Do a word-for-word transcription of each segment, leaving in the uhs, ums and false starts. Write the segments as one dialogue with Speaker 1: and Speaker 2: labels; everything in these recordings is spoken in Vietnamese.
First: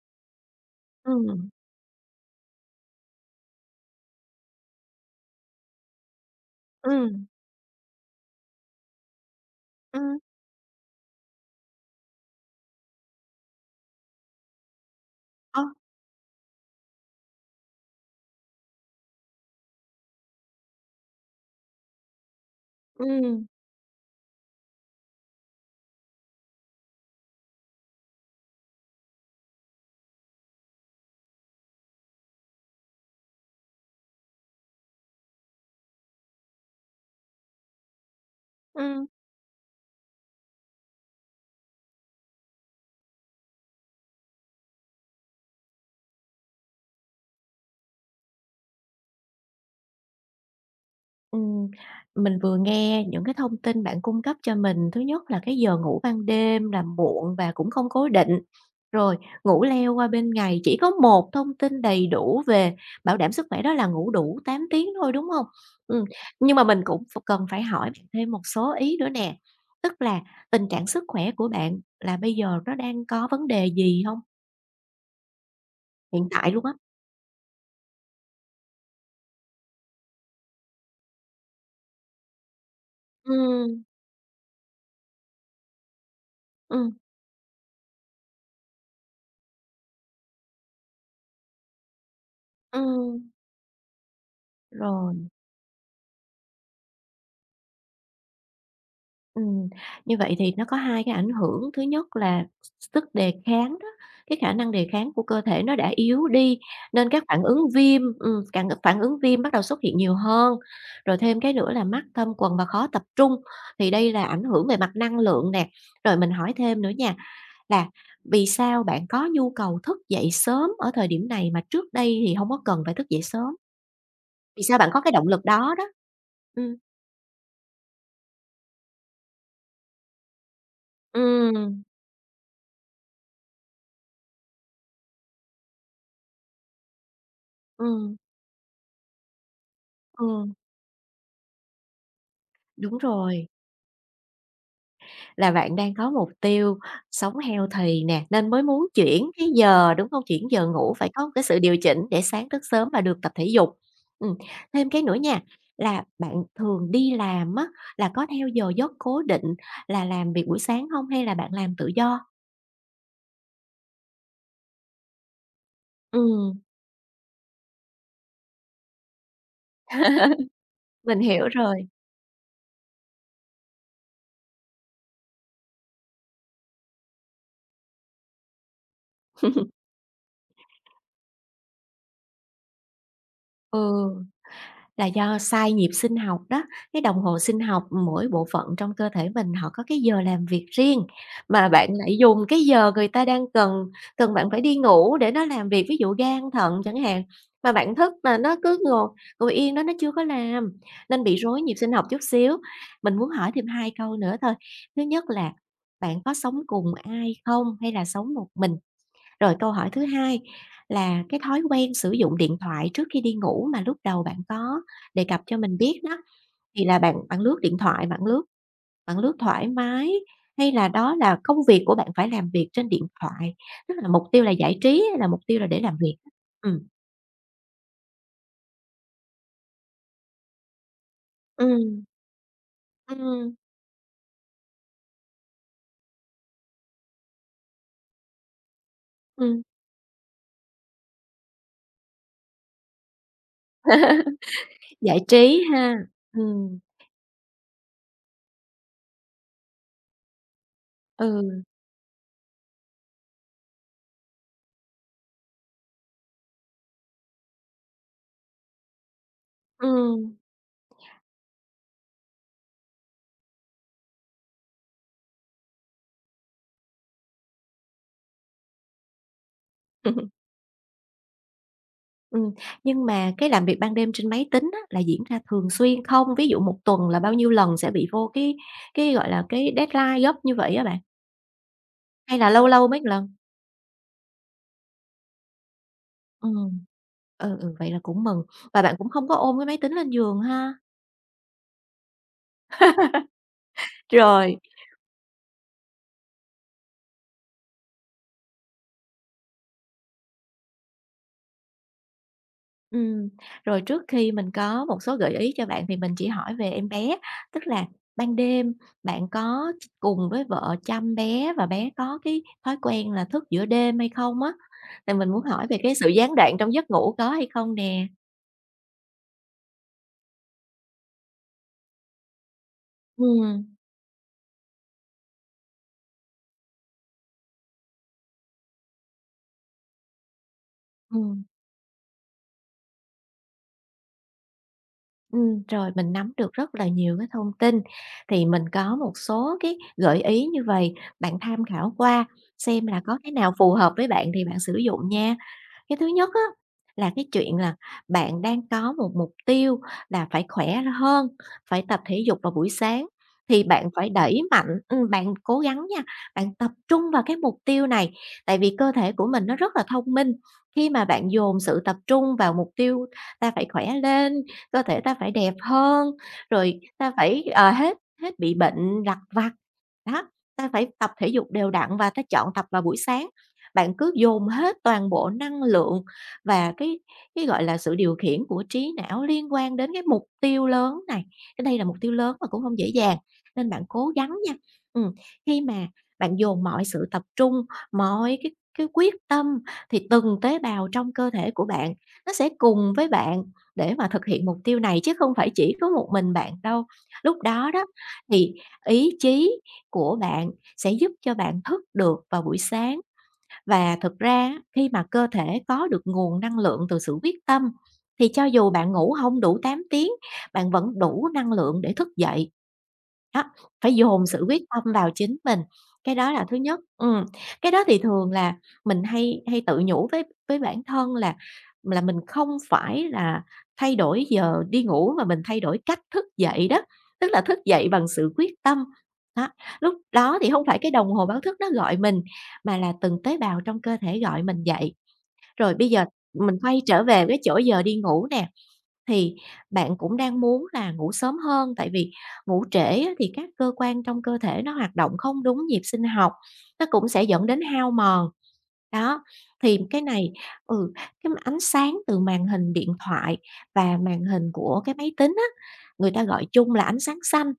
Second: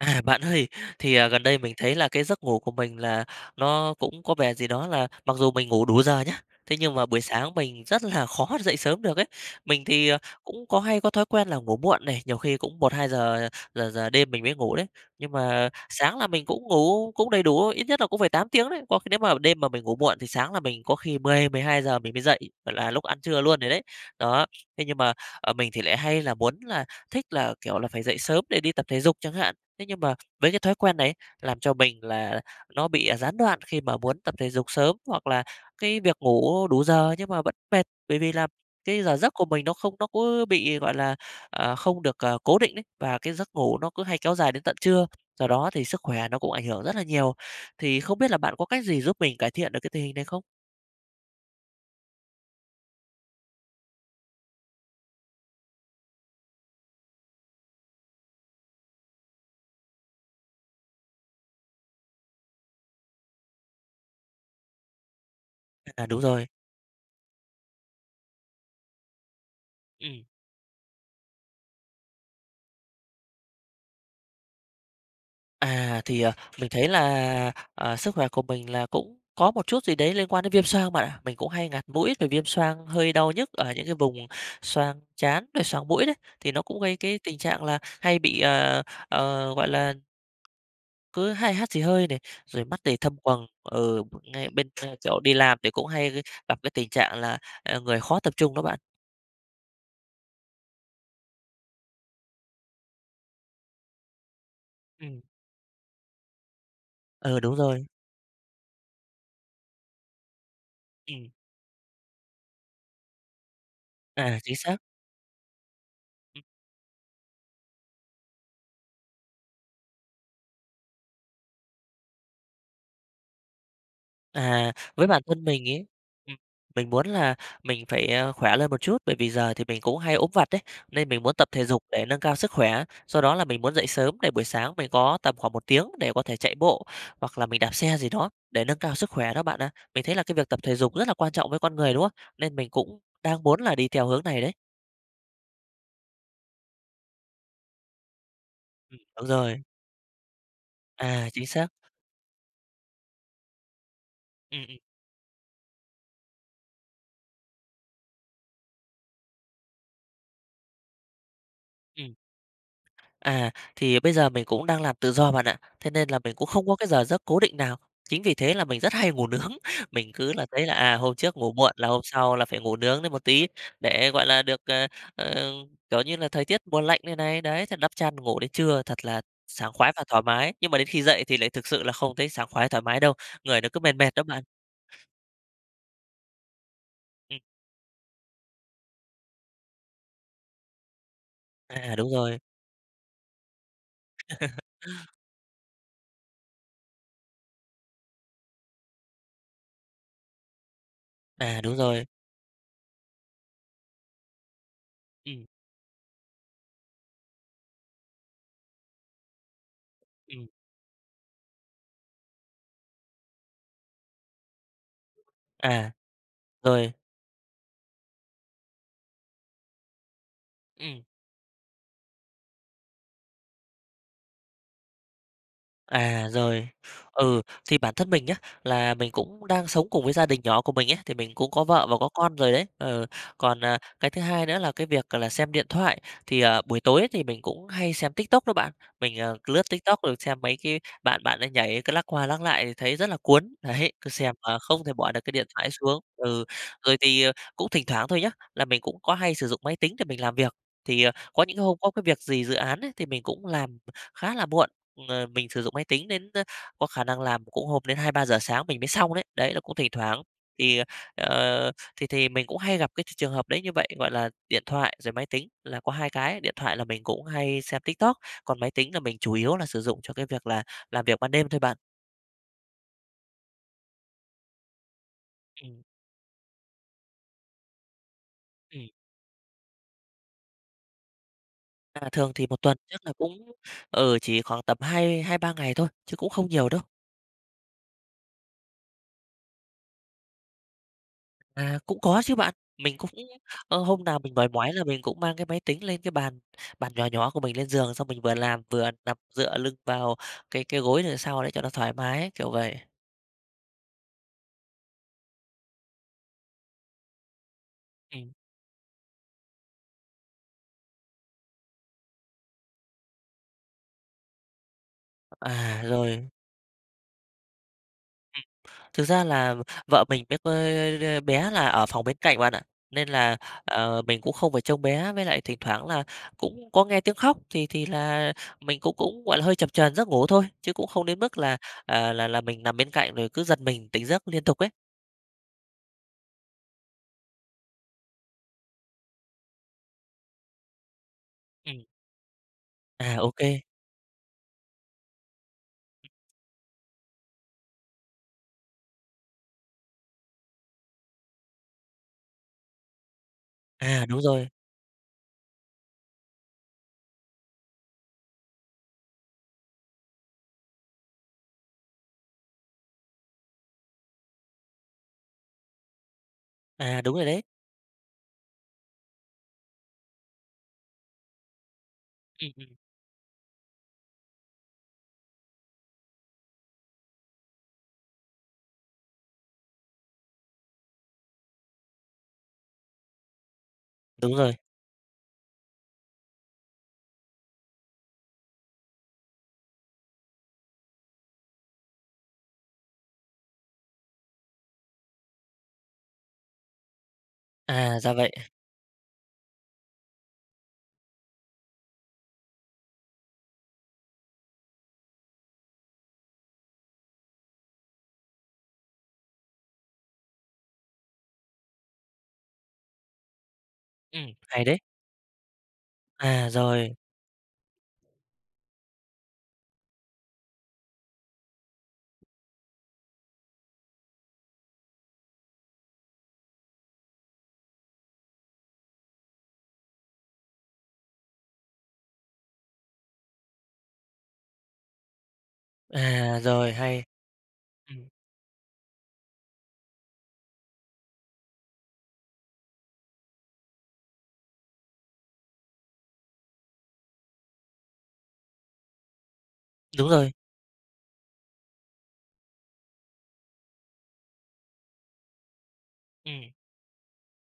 Speaker 1: À, bạn ơi, thì, à, gần
Speaker 2: Ừm,
Speaker 1: đây mình thấy là cái giấc ngủ của mình là nó cũng có vẻ gì đó là mặc dù mình ngủ đủ giờ nhá, thế nhưng mà buổi
Speaker 2: ừm,
Speaker 1: sáng mình rất là khó dậy sớm được ấy. Mình thì,
Speaker 2: ừm,
Speaker 1: ờ, cũng có hay có thói quen là ngủ muộn này, nhiều khi cũng một hai giờ giờ giờ đêm mình mới ngủ đấy. Nhưng
Speaker 2: ơ,
Speaker 1: mà sáng là mình cũng ngủ cũng đầy đủ, ít nhất là cũng phải tám tiếng đấy. Có khi nếu mà đêm mà mình ngủ muộn thì sáng là mình có khi mười mười hai giờ mình mới dậy, gọi là, lúc ăn trưa
Speaker 2: ừm,
Speaker 1: luôn rồi đấy. Đó, thế nhưng mà, ờ, mình thì lại hay là muốn là thích là, kiểu là, phải dậy sớm để đi tập thể dục chẳng hạn. Thế nhưng mà với cái thói quen đấy làm cho mình là nó bị, à, gián đoạn khi mà muốn tập thể dục sớm, hoặc là cái việc ngủ đủ giờ nhưng mà vẫn mệt, bởi vì là cái
Speaker 2: ừm,
Speaker 1: giờ giấc của mình nó không nó cứ bị, gọi là, ờ, không được, ờ, cố định đấy và cái giấc ngủ nó cứ hay kéo dài đến tận trưa, do đó thì sức khỏe nó cũng ảnh hưởng rất là nhiều. Thì không biết là bạn có cách gì giúp mình cải thiện được cái tình hình này không?
Speaker 2: ừm. Mình vừa nghe những cái thông tin bạn cung cấp cho mình, thứ nhất là cái giờ ngủ ban đêm là muộn và cũng không cố định, rồi ngủ leo qua bên ngày, chỉ có một thông tin đầy đủ về bảo đảm sức khỏe đó là ngủ đủ tám tiếng thôi, đúng hông? Ừm,
Speaker 1: À, đúng rồi,
Speaker 2: nhưng mà mình cũng ph cần phải hỏi bạn thêm một số ý nữa nè, tức là
Speaker 1: ừm.
Speaker 2: tình trạng sức khỏe của bạn là bây giờ nó đang có vấn đề gì hông?
Speaker 1: À, thì,
Speaker 2: Hiện
Speaker 1: ờ,
Speaker 2: tại luôn
Speaker 1: mình
Speaker 2: á?
Speaker 1: thấy là, ờ, sức khỏe của mình là cũng có một chút gì đấy liên quan đến viêm xoang bạn ạ. Mình cũng hay ngạt mũi, rồi viêm xoang hơi đau nhức
Speaker 2: Ừm,
Speaker 1: ở những cái vùng xoang trán, rồi xoang mũi đấy, thì nó cũng
Speaker 2: ừm,
Speaker 1: gây cái tình trạng là hay bị, ờ, ờ, gọi là, cứ hay hắt xì hơi này, rồi mắt thì thâm
Speaker 2: ừm.
Speaker 1: quầng. Ở ngay bên, ơ, chỗ
Speaker 2: Rồi,
Speaker 1: đi làm thì cũng hay gặp cái tình trạng là, ờ, người khó tập trung đó bạn.
Speaker 2: ừm, như vậy thì nó có hai cái ảnh hưởng, thứ nhất là sức đề kháng đó, cái khả năng đề kháng
Speaker 1: Ừm, ừ.
Speaker 2: của cơ thể nó đã yếu đi, nên các
Speaker 1: Ờ,
Speaker 2: phản
Speaker 1: đúng
Speaker 2: ứng
Speaker 1: rồi.
Speaker 2: viêm ừm, cạn phản ứng viêm bắt đầu xuất hiện nhiều hơn. Rồi
Speaker 1: Ừm.
Speaker 2: thêm cái nữa là mắt thâm quầng và khó tập trung, thì đây là
Speaker 1: À,
Speaker 2: ảnh
Speaker 1: chính
Speaker 2: hưởng về
Speaker 1: xác.
Speaker 2: mặt năng lượng nè. Rồi mình hỏi thêm nữa nha, là vì sao bạn có nhu cầu thức dậy sớm ở thời điểm này mà trước đây thì không có cần phải thức dậy sớm? Vì
Speaker 1: À,
Speaker 2: sao bạn có
Speaker 1: với
Speaker 2: cái
Speaker 1: bản
Speaker 2: động lực
Speaker 1: thân mình
Speaker 2: đó đó?
Speaker 1: ấy, ừm,
Speaker 2: Ừm,
Speaker 1: mình muốn là mình phải, ờ, khỏe lên một chút, bởi vì giờ thì mình cũng hay ốm vặt đấy nên mình muốn tập thể
Speaker 2: ừm,
Speaker 1: dục để nâng cao sức khỏe. Do đó là mình muốn dậy sớm để buổi sáng mình có tầm khoảng một tiếng để có thể chạy bộ, hoặc là mình đạp xe gì
Speaker 2: ừm,
Speaker 1: đó để nâng cao sức khỏe đó bạn ạ. Mình thấy là cái
Speaker 2: ừ.
Speaker 1: việc tập thể dục rất là quan trọng với con người, đúng không? Nên mình
Speaker 2: Đúng
Speaker 1: cũng đang
Speaker 2: rồi,
Speaker 1: muốn là đi theo hướng này đấy.
Speaker 2: là bạn đang có mục tiêu sống healthy nè, nên mới muốn
Speaker 1: Ừm, đúng
Speaker 2: chuyển cái
Speaker 1: rồi.
Speaker 2: giờ, đúng không? Chuyển giờ ngủ phải có
Speaker 1: À,
Speaker 2: một cái
Speaker 1: chính
Speaker 2: sự
Speaker 1: xác.
Speaker 2: điều chỉnh để sáng thức sớm và được tập thể dục. Ừm,
Speaker 1: Ừm, ừm,
Speaker 2: thêm cái nữa nha, là bạn thường đi làm á, là có theo giờ giấc cố định là làm việc buổi sáng không hay là bạn làm tự
Speaker 1: ừm.
Speaker 2: do?
Speaker 1: À, thì bây giờ mình cũng đang làm tự do bạn ạ, thế nên là mình cũng
Speaker 2: Ừm,
Speaker 1: không có cái giờ giấc cố định nào. Chính vì thế là mình rất hay ngủ nướng, mình cứ là thấy là, à, hôm
Speaker 2: mình
Speaker 1: trước
Speaker 2: hiểu
Speaker 1: ngủ muộn
Speaker 2: rồi,
Speaker 1: là hôm sau là phải ngủ nướng lên một tí để, gọi là, được, ờ, ờ, kiểu như là, thời tiết mùa lạnh này này, đấy, thật đắp chăn ngủ đến trưa thật là sảng khoái và thoải mái. Nhưng mà đến khi dậy thì lại thực sự là không thấy sảng khoái, thoải mái đâu, người nó cứ mệt
Speaker 2: ừ.
Speaker 1: mệt đó bạn.
Speaker 2: Là do sai nhịp sinh học đó, cái đồng hồ
Speaker 1: Ừm,
Speaker 2: sinh học mỗi bộ phận trong cơ thể mình họ có cái giờ làm việc riêng, mà bạn
Speaker 1: à, đúng
Speaker 2: lại
Speaker 1: rồi,
Speaker 2: dùng cái giờ người ta đang cần cần bạn phải đi ngủ để nó làm việc, ví dụ gan, thận chẳng hạn, mà bạn thức mà nó cứ ngồi ngồi yên đó nó chưa có làm, nên bị
Speaker 1: à,
Speaker 2: rối nhịp
Speaker 1: đúng
Speaker 2: sinh học
Speaker 1: rồi,
Speaker 2: chút xíu. Mình muốn hỏi thêm hai câu nữa thôi. Thứ nhất
Speaker 1: ừm,
Speaker 2: là bạn có sống cùng ai không hay là sống một mình? Rồi câu hỏi thứ hai
Speaker 1: ừm,
Speaker 2: là cái thói quen sử dụng điện thoại trước khi đi ngủ mà lúc đầu bạn có đề cập cho mình
Speaker 1: à,
Speaker 2: biết đó, thì
Speaker 1: rồi,
Speaker 2: là bạn bạn lướt điện thoại, bạn lướt bạn lướt thoải mái hay là
Speaker 1: ừm.
Speaker 2: đó là công việc của bạn phải làm việc trên điện thoại? Tức là mục tiêu là giải trí hay là mục tiêu là để làm việc?
Speaker 1: À, rồi.
Speaker 2: Ừm.
Speaker 1: Ừ, thì bản thân mình nhá, là mình cũng đang sống cùng với gia đình nhỏ của mình ấy, thì mình cũng có vợ và
Speaker 2: Ừm,
Speaker 1: có con rồi đấy. Ờ,
Speaker 2: ừm,
Speaker 1: còn, à, cái thứ hai nữa là cái việc là xem điện thoại, thì, ờ, buổi tối thì mình cũng hay xem TikTok đó bạn. Mình, ờ,
Speaker 2: ừm,
Speaker 1: lướt TikTok rồi xem mấy cái bạn bạn ấy nhảy cứ lắc qua lắc lại thì thấy rất là cuốn. Đấy, cứ xem mà không thể bỏ
Speaker 2: giải
Speaker 1: được cái điện
Speaker 2: trí
Speaker 1: thoại xuống.
Speaker 2: ha.
Speaker 1: Ừ,
Speaker 2: Ừm,
Speaker 1: rồi thì, ờ, cũng thỉnh thoảng thôi nhá, là mình cũng có hay sử dụng máy tính để mình làm việc. Thì, ờ, có những
Speaker 2: ừ,
Speaker 1: hôm có cái việc gì dự án ấy, thì mình cũng làm khá là muộn. Ờ, mình sử dụng máy tính đến, ơ, có khả năng làm cũng hôm đến hai ba giờ sáng mình mới xong đấy. Đấy, là cũng thỉnh
Speaker 2: ừm.
Speaker 1: thoảng thì, ờ, thì thì mình cũng hay gặp cái trường hợp đấy như vậy, gọi là, điện thoại rồi máy tính là có hai cái. Điện thoại là mình cũng hay xem TikTok, còn máy tính là mình chủ yếu là sử dụng cho cái việc là làm việc ban đêm thôi bạn.
Speaker 2: Ừm, nhưng mà cái làm việc ban đêm trên máy tính á, là diễn ra thường
Speaker 1: Ừm,
Speaker 2: xuyên không? Ví dụ một tuần là bao nhiêu lần sẽ bị vô cái
Speaker 1: ừm.
Speaker 2: cái, gọi là, cái deadline gấp như vậy á bạn?
Speaker 1: À, thường
Speaker 2: Hay
Speaker 1: thì
Speaker 2: là
Speaker 1: một
Speaker 2: lâu
Speaker 1: tuần
Speaker 2: lâu mấy
Speaker 1: chắc là
Speaker 2: lần?
Speaker 1: cũng, ở chỉ khoảng tầm hai hai ba ngày thôi, chứ cũng không nhiều đâu.
Speaker 2: Ừm, ừ, ừ, vậy là cũng mừng, và bạn cũng không có ôm cái máy tính lên giường ha?
Speaker 1: À, cũng có chứ bạn. Mình cũng ơ, hôm nào mình mỏi
Speaker 2: Rồi.
Speaker 1: mỏi là mình cũng mang cái máy tính lên cái bàn bàn nhỏ nhỏ của mình lên giường, xong mình vừa làm vừa nằm dựa lưng vào cái cái gối đằng sau đấy cho nó thoải mái, ấy, kiểu vậy.
Speaker 2: Ừm, rồi trước khi mình có một số gợi ý cho bạn thì mình chỉ hỏi về em bé, tức là
Speaker 1: Ừm.
Speaker 2: ban đêm bạn có cùng với vợ chăm bé và bé có cái thói quen là thức giữa đêm hay không á? Thì mình muốn hỏi về
Speaker 1: À,
Speaker 2: cái sự
Speaker 1: rồi, ừm,
Speaker 2: gián đoạn trong giấc ngủ có hay không nè?
Speaker 1: thực ra là vợ mình với c bé là ở phòng bên cạnh bạn ạ, nên là,
Speaker 2: Ừm,
Speaker 1: ờ, mình cũng không phải trông bé, với lại thỉnh thoảng là cũng có nghe tiếng khóc thì thì là mình cũng cũng, gọi là, hơi chập chờn giấc ngủ thôi, chứ cũng không đến mức
Speaker 2: ừm,
Speaker 1: là, à, là là mình nằm bên cạnh rồi cứ giật mình tỉnh giấc liên tục ấy.
Speaker 2: ừm, rồi mình nắm được rất là nhiều cái thông tin, thì mình có một số cái gợi ý như vậy bạn tham
Speaker 1: Ừm.
Speaker 2: khảo qua xem là
Speaker 1: À,
Speaker 2: có
Speaker 1: ô
Speaker 2: cái
Speaker 1: kê.
Speaker 2: nào phù hợp với bạn thì bạn sử dụng nha. Cái thứ nhất á, là cái chuyện là bạn đang có một mục tiêu là phải khỏe hơn, phải tập thể dục vào buổi sáng, thì bạn
Speaker 1: À,
Speaker 2: phải
Speaker 1: đúng
Speaker 2: đẩy
Speaker 1: rồi.
Speaker 2: mạnh ừm, bạn cố gắng nha, bạn tập trung vào cái mục tiêu này, tại vì cơ thể của mình nó rất là thông minh. Khi mà bạn dồn sự tập trung vào mục tiêu "Ta phải khỏe lên, cơ thể ta phải đẹp hơn, rồi
Speaker 1: À,
Speaker 2: ta
Speaker 1: đúng rồi
Speaker 2: phải,
Speaker 1: đấy.
Speaker 2: ờ, hết hết bị bệnh lặt vặt." Đó, "Ta phải tập thể dục đều đặn và ta chọn
Speaker 1: Ừm,
Speaker 2: tập
Speaker 1: ừm.
Speaker 2: vào buổi sáng." Bạn cứ dồn hết toàn bộ năng lượng và cái cái, gọi là, sự điều khiển của trí não liên quan đến cái mục tiêu lớn này, cái đây là mục tiêu lớn mà cũng không dễ dàng, nên bạn cố gắng
Speaker 1: Đúng
Speaker 2: nha.
Speaker 1: rồi.
Speaker 2: Ừm, khi mà bạn dồn mọi sự tập trung, mọi cái cái quyết tâm thì từng tế bào trong cơ thể của bạn nó sẽ cùng với bạn để mà thực hiện mục tiêu này chứ không phải chỉ có một mình bạn đâu. Lúc đó đó
Speaker 1: À, ra vậy.
Speaker 2: thì ý chí của bạn sẽ giúp cho bạn thức được vào buổi sáng và thực ra á, khi mà cơ thể có được nguồn năng lượng từ sự quyết tâm thì cho dù bạn ngủ không đủ tám tiếng, bạn vẫn đủ năng lượng để thức dậy. Đó, phải dồn
Speaker 1: Ừm,
Speaker 2: sự quyết
Speaker 1: hay đấy.
Speaker 2: tâm vào chính mình, cái đó là
Speaker 1: À,
Speaker 2: thứ nhất.
Speaker 1: rồi.
Speaker 2: Ừm, cái đó thì thường là mình hay hay tự nhủ với với bản thân là là mình không phải là thay đổi giờ đi ngủ mà mình thay đổi cách thức dậy đó, tức là thức dậy bằng sự quyết tâm. Đó, lúc đó thì không phải cái đồng hồ báo thức nó gọi mình, mà là từng tế bào trong cơ thể gọi mình dậy. Rồi bây giờ
Speaker 1: À,
Speaker 2: mình
Speaker 1: rồi,
Speaker 2: quay trở
Speaker 1: hay.
Speaker 2: về cái chỗ giờ đi
Speaker 1: Ừm,
Speaker 2: ngủ nè, thì bạn cũng đang muốn là ngủ sớm hơn, tại vì ngủ trễ á thì các cơ quan trong cơ thể nó hoạt động không đúng nhịp sinh học, nó cũng sẽ dẫn đến hao mòn. Đó, thì cái
Speaker 1: đúng
Speaker 2: này
Speaker 1: rồi.
Speaker 2: ừ, cái ánh sáng từ màn hình điện thoại và màn hình của cái máy tính á, người ta gọi
Speaker 1: Ừm.
Speaker 2: chung là ánh sáng xanh.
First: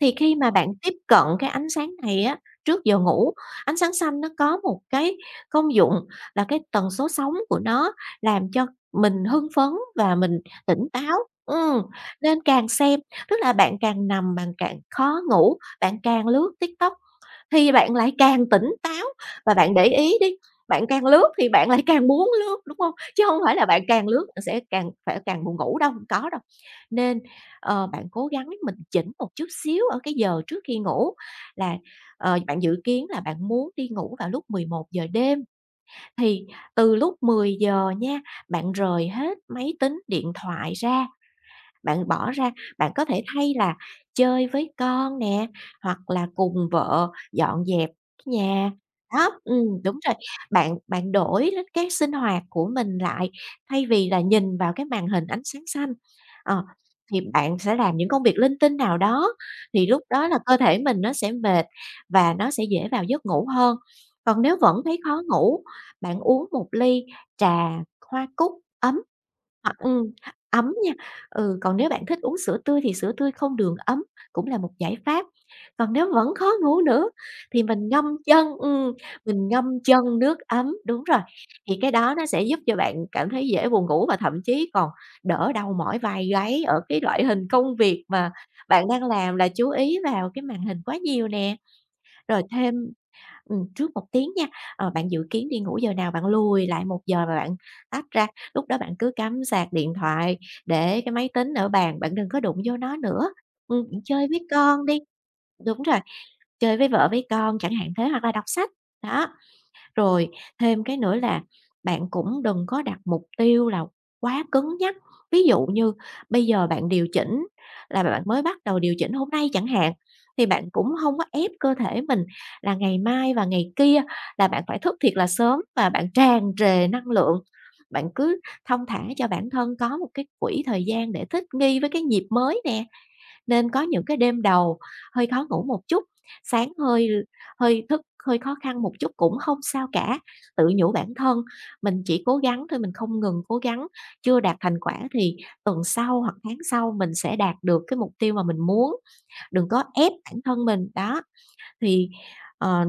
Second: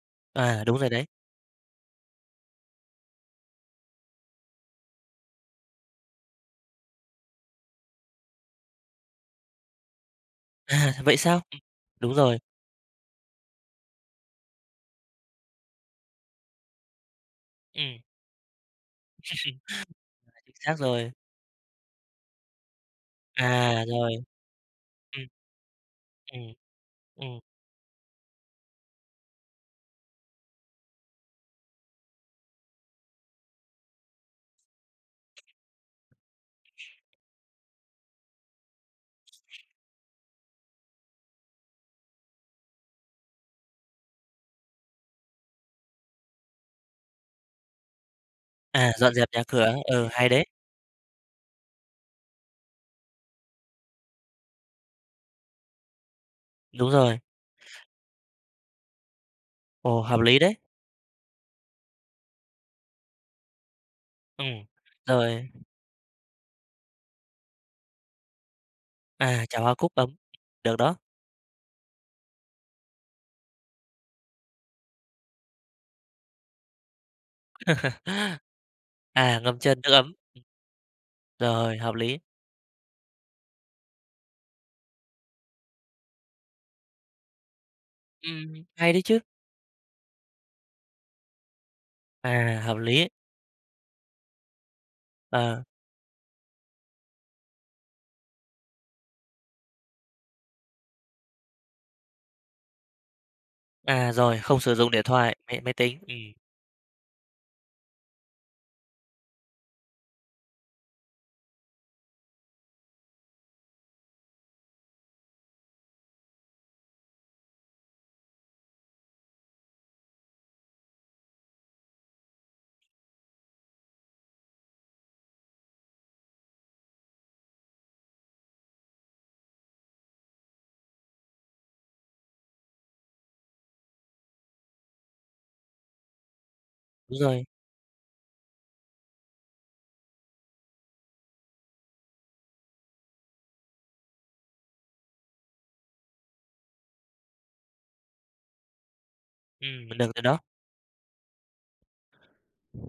Speaker 2: Thì khi mà
Speaker 1: À,
Speaker 2: bạn
Speaker 1: đúng rồi
Speaker 2: tiếp
Speaker 1: đấy.
Speaker 2: cận cái ánh sáng này á, trước giờ ngủ, ánh sáng xanh nó có một cái công dụng là cái tần số sóng của nó làm cho mình hưng phấn và mình tỉnh
Speaker 1: À,
Speaker 2: táo.
Speaker 1: vậy sao? Ừm.
Speaker 2: Ừm,
Speaker 1: Đúng rồi.
Speaker 2: nên càng xem, tức là bạn càng nằm, bạn càng khó ngủ, bạn càng lướt TikTok thì bạn
Speaker 1: Ừm.
Speaker 2: lại càng tỉnh táo và bạn để ý đi,
Speaker 1: Chính xác
Speaker 2: bạn càng
Speaker 1: rồi.
Speaker 2: lướt thì bạn lại càng muốn lướt, đúng không? Chứ không phải là bạn
Speaker 1: À,
Speaker 2: càng
Speaker 1: rồi.
Speaker 2: lướt, sẽ càng phải
Speaker 1: Ừm,
Speaker 2: càng buồn ngủ đâu, hông có đâu.
Speaker 1: ừm,
Speaker 2: Nên
Speaker 1: ừm.
Speaker 2: ờ, bạn cố gắng mình chỉnh một chút xíu ở cái giờ trước khi ngủ là, ờ, bạn dự kiến là bạn muốn đi ngủ vào lúc mười một giờ đêm, thì từ lúc mười giờ nha, bạn rời hết máy tính, điện thoại ra bạn bỏ ra, bạn có thể thay là chơi với con nè, hoặc là cùng vợ dọn dẹp cái nhà.
Speaker 1: À, dọn dẹp
Speaker 2: Đó,
Speaker 1: nhà cửa.
Speaker 2: ừm, đúng
Speaker 1: Ừ,
Speaker 2: rồi,
Speaker 1: hay đấy.
Speaker 2: bạn bạn đổi l cái sinh hoạt của mình lại, thay vì là nhìn vào cái màn hình ánh sáng xanh, ờ,
Speaker 1: Đúng rồi.
Speaker 2: thì bạn sẽ làm những công việc linh tinh nào đó, thì
Speaker 1: Ồ,
Speaker 2: lúc
Speaker 1: hợp
Speaker 2: đó là
Speaker 1: lý
Speaker 2: cơ
Speaker 1: đấy.
Speaker 2: thể mình nó sẽ mệt và nó sẽ dễ vào giấc ngủ hơn. Còn nếu
Speaker 1: Ừm.
Speaker 2: vẫn thấy khó
Speaker 1: Rồi.
Speaker 2: ngủ, bạn uống một ly trà hoa cúc ấm
Speaker 1: À, chả hoa
Speaker 2: hoặc
Speaker 1: cúc
Speaker 2: ừm,
Speaker 1: ấm.
Speaker 2: ấm
Speaker 1: Được
Speaker 2: nha.
Speaker 1: đó.
Speaker 2: Ừ, còn nếu bạn thích uống sữa tươi thì sữa tươi không đường ấm cũng là một giải pháp. Còn nếu vẫn khó ngủ nữa thì mình ngâm chân, ừm,
Speaker 1: À,
Speaker 2: mình
Speaker 1: ngâm
Speaker 2: ngâm
Speaker 1: chân nước ấm.
Speaker 2: chân nước ấm, đúng rồi, thì
Speaker 1: Rồi,
Speaker 2: cái
Speaker 1: hợp
Speaker 2: đó
Speaker 1: lý.
Speaker 2: nó sẽ giúp cho bạn cảm thấy dễ buồn ngủ và thậm chí còn đỡ đau mỏi vai gáy ở cái loại hình công việc mà
Speaker 1: Ừm,
Speaker 2: bạn
Speaker 1: hay đấy
Speaker 2: đang
Speaker 1: chứ.
Speaker 2: làm là chú ý vào cái màn hình quá nhiều nè. Rồi
Speaker 1: À,
Speaker 2: thêm
Speaker 1: hợp lý.
Speaker 2: Ừm, trước một tiếng nha, ờ, bạn dự kiến đi
Speaker 1: Ờ.
Speaker 2: ngủ giờ nào, bạn lùi lại một giờ và bạn tách ra, lúc đó bạn cứ cắm sạc điện thoại, để cái máy tính ở bàn, bạn đừng có đụng vô nó nữa. Ừm,
Speaker 1: À,
Speaker 2: chơi
Speaker 1: rồi,
Speaker 2: với
Speaker 1: không sử
Speaker 2: con
Speaker 1: dụng
Speaker 2: đi
Speaker 1: điện thoại, máy máy
Speaker 2: đúng
Speaker 1: tính.
Speaker 2: rồi,
Speaker 1: Ừm,
Speaker 2: chơi với vợ với con chẳng hạn thế, hoặc là đọc sách, đó. Rồi thêm cái nữa là bạn cũng đừng có đặt mục tiêu là quá cứng nhắc. Ví dụ như bây giờ bạn điều chỉnh là bạn mới bắt đầu điều chỉnh hôm nay chẳng hạn, thì bạn cũng không có ép cơ thể mình là ngày mai và ngày kia là bạn phải thức thiệt là sớm và bạn tràn trề năng lượng. Bạn cứ thong thả cho bản thân có một cái quỹ thời gian để thích nghi với cái nhịp mới nè. Nên có những cái đêm đầu hơi khó ngủ một chút, sáng hơi
Speaker 1: đúng rồi.
Speaker 2: hơi thức hơi khó khăn một chút cũng không sao cả, tự nhủ bản thân mình chỉ cố gắng thôi, mình không ngừng cố gắng, chưa đạt thành quả thì tuần sau hoặc tháng sau mình sẽ đạt được cái mục tiêu mà mình muốn, đừng có
Speaker 1: Ừm, được
Speaker 2: ép
Speaker 1: rồi đó.
Speaker 2: bản thân mình. Đó, thì, ờ,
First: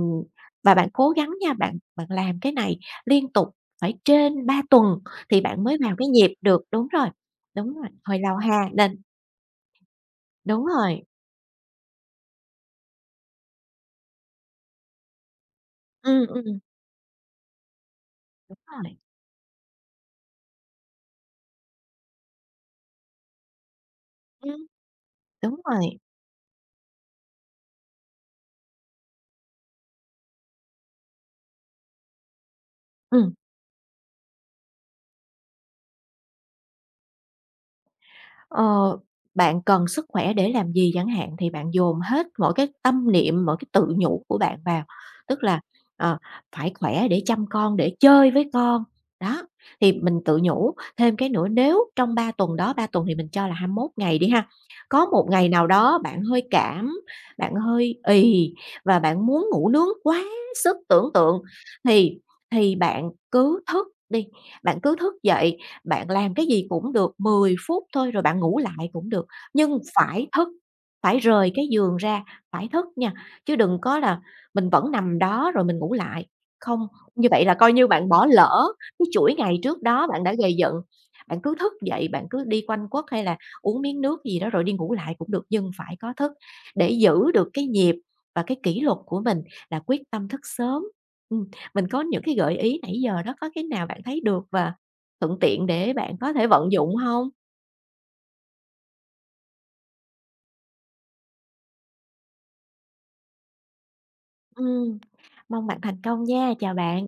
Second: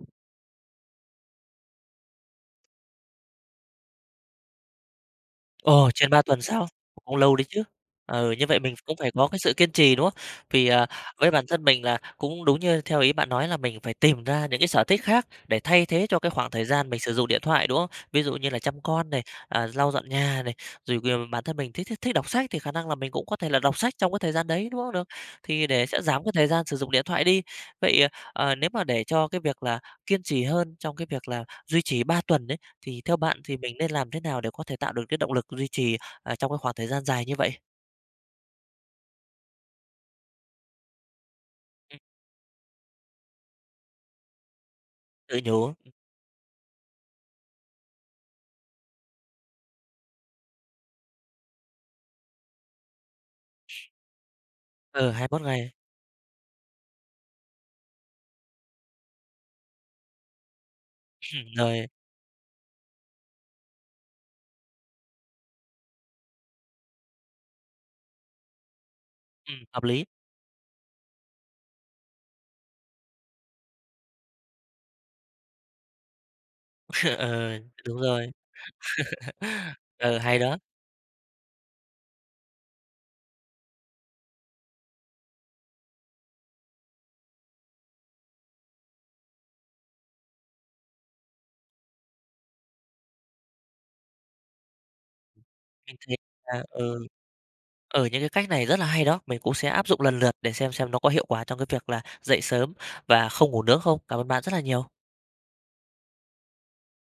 Speaker 2: và bạn cố gắng nha, bạn bạn làm cái này liên tục phải trên ba tuần thì bạn mới
Speaker 1: Ồ,
Speaker 2: vào cái
Speaker 1: trên ba
Speaker 2: nhịp
Speaker 1: tuần
Speaker 2: được
Speaker 1: sao?
Speaker 2: đúng rồi,
Speaker 1: Cũng lâu đấy chứ.
Speaker 2: đúng rồi, hơi
Speaker 1: Ừ,
Speaker 2: lâu
Speaker 1: như
Speaker 2: ha,
Speaker 1: vậy mình cũng
Speaker 2: nên
Speaker 1: phải có cái sự kiên trì, đúng không?
Speaker 2: đúng
Speaker 1: Vì, à,
Speaker 2: rồi,
Speaker 1: với bản thân mình là cũng đúng như theo ý bạn nói là mình phải tìm ra những cái sở thích khác để thay thế cho
Speaker 2: ừm,
Speaker 1: cái khoảng
Speaker 2: ừm.
Speaker 1: thời gian mình sử dụng điện thoại, đúng không? Ví dụ như là chăm
Speaker 2: Rồi,
Speaker 1: con này, à, lau dọn nhà này, rồi kìa bản thân mình thích thích thích đọc sách thì khả năng là mình cũng có thể là đọc sách trong cái thời gian
Speaker 2: ừm,
Speaker 1: đấy, đúng không? Được.
Speaker 2: đúng
Speaker 1: Thì để
Speaker 2: rồi,
Speaker 1: sẽ giảm cái thời gian sử dụng điện thoại đi. Vậy, ờ, nếu mà để cho cái việc là kiên trì hơn trong cái việc là duy trì ba tuần ấy, thì theo
Speaker 2: ừm,
Speaker 1: bạn thì mình nên làm thế nào để có thể tạo được cái động lực duy trì, à, trong cái khoảng thời gian dài như vậy?
Speaker 2: ờ, bạn cần sức khỏe để làm gì chẳng hạn thì bạn dồn
Speaker 1: Ừm,
Speaker 2: hết mỗi cái tâm niệm, mỗi cái tự nhủ của bạn vào,
Speaker 1: tự
Speaker 2: tức là,
Speaker 1: nhủ,
Speaker 2: ờ, phải khỏe để chăm con, để chơi với con. Đó, thì mình tự nhủ thêm cái nữa nếu trong ba tuần đó, ba tuần thì mình cho là hai mươi mốt ngày đi ha, có
Speaker 1: ờ
Speaker 2: một
Speaker 1: hai mốt
Speaker 2: ngày nào
Speaker 1: ngày,
Speaker 2: đó bạn hơi cảm, bạn hơi ì và bạn muốn ngủ nướng quá sức tưởng tượng
Speaker 1: rồi,
Speaker 2: thì thì bạn cứ thức đi, bạn cứ thức dậy bạn làm cái gì cũng được mười phút thôi rồi bạn ngủ lại cũng được,
Speaker 1: ừm,
Speaker 2: nhưng
Speaker 1: hợp lý.
Speaker 2: phải thức, phải rời cái giường ra, phải thức nha, chứ đừng có là mình vẫn nằm đó rồi mình ngủ lại. Không, như vậy
Speaker 1: Ờ,
Speaker 2: là coi như
Speaker 1: đúng
Speaker 2: bạn bỏ
Speaker 1: rồi.
Speaker 2: lỡ cái chuỗi ngày trước đó
Speaker 1: Ờ,
Speaker 2: bạn đã
Speaker 1: hay
Speaker 2: gây
Speaker 1: đó,
Speaker 2: dựng. Bạn cứ thức dậy, bạn cứ đi quanh quất hay là uống miếng nước gì đó rồi đi ngủ lại cũng được, nhưng phải có thức để giữ được cái nhịp và cái kỷ luật của mình là quyết tâm thức sớm. Ừm, mình có những cái gợi ý nãy giờ đó, có cái nào bạn thấy được và thuận tiện để
Speaker 1: mình
Speaker 2: bạn
Speaker 1: thấy
Speaker 2: có thể
Speaker 1: là,
Speaker 2: vận dụng
Speaker 1: ừ,
Speaker 2: không?
Speaker 1: ừ, những cái cách này rất là hay đó, mình cũng sẽ áp dụng lần lượt để xem xem nó có hiệu quả trong cái việc là dậy sớm và không ngủ nướng không? Cảm ơn bạn rất là
Speaker 2: Ừm,
Speaker 1: nhiều.
Speaker 2: mong bạn thành công nha, chào bạn.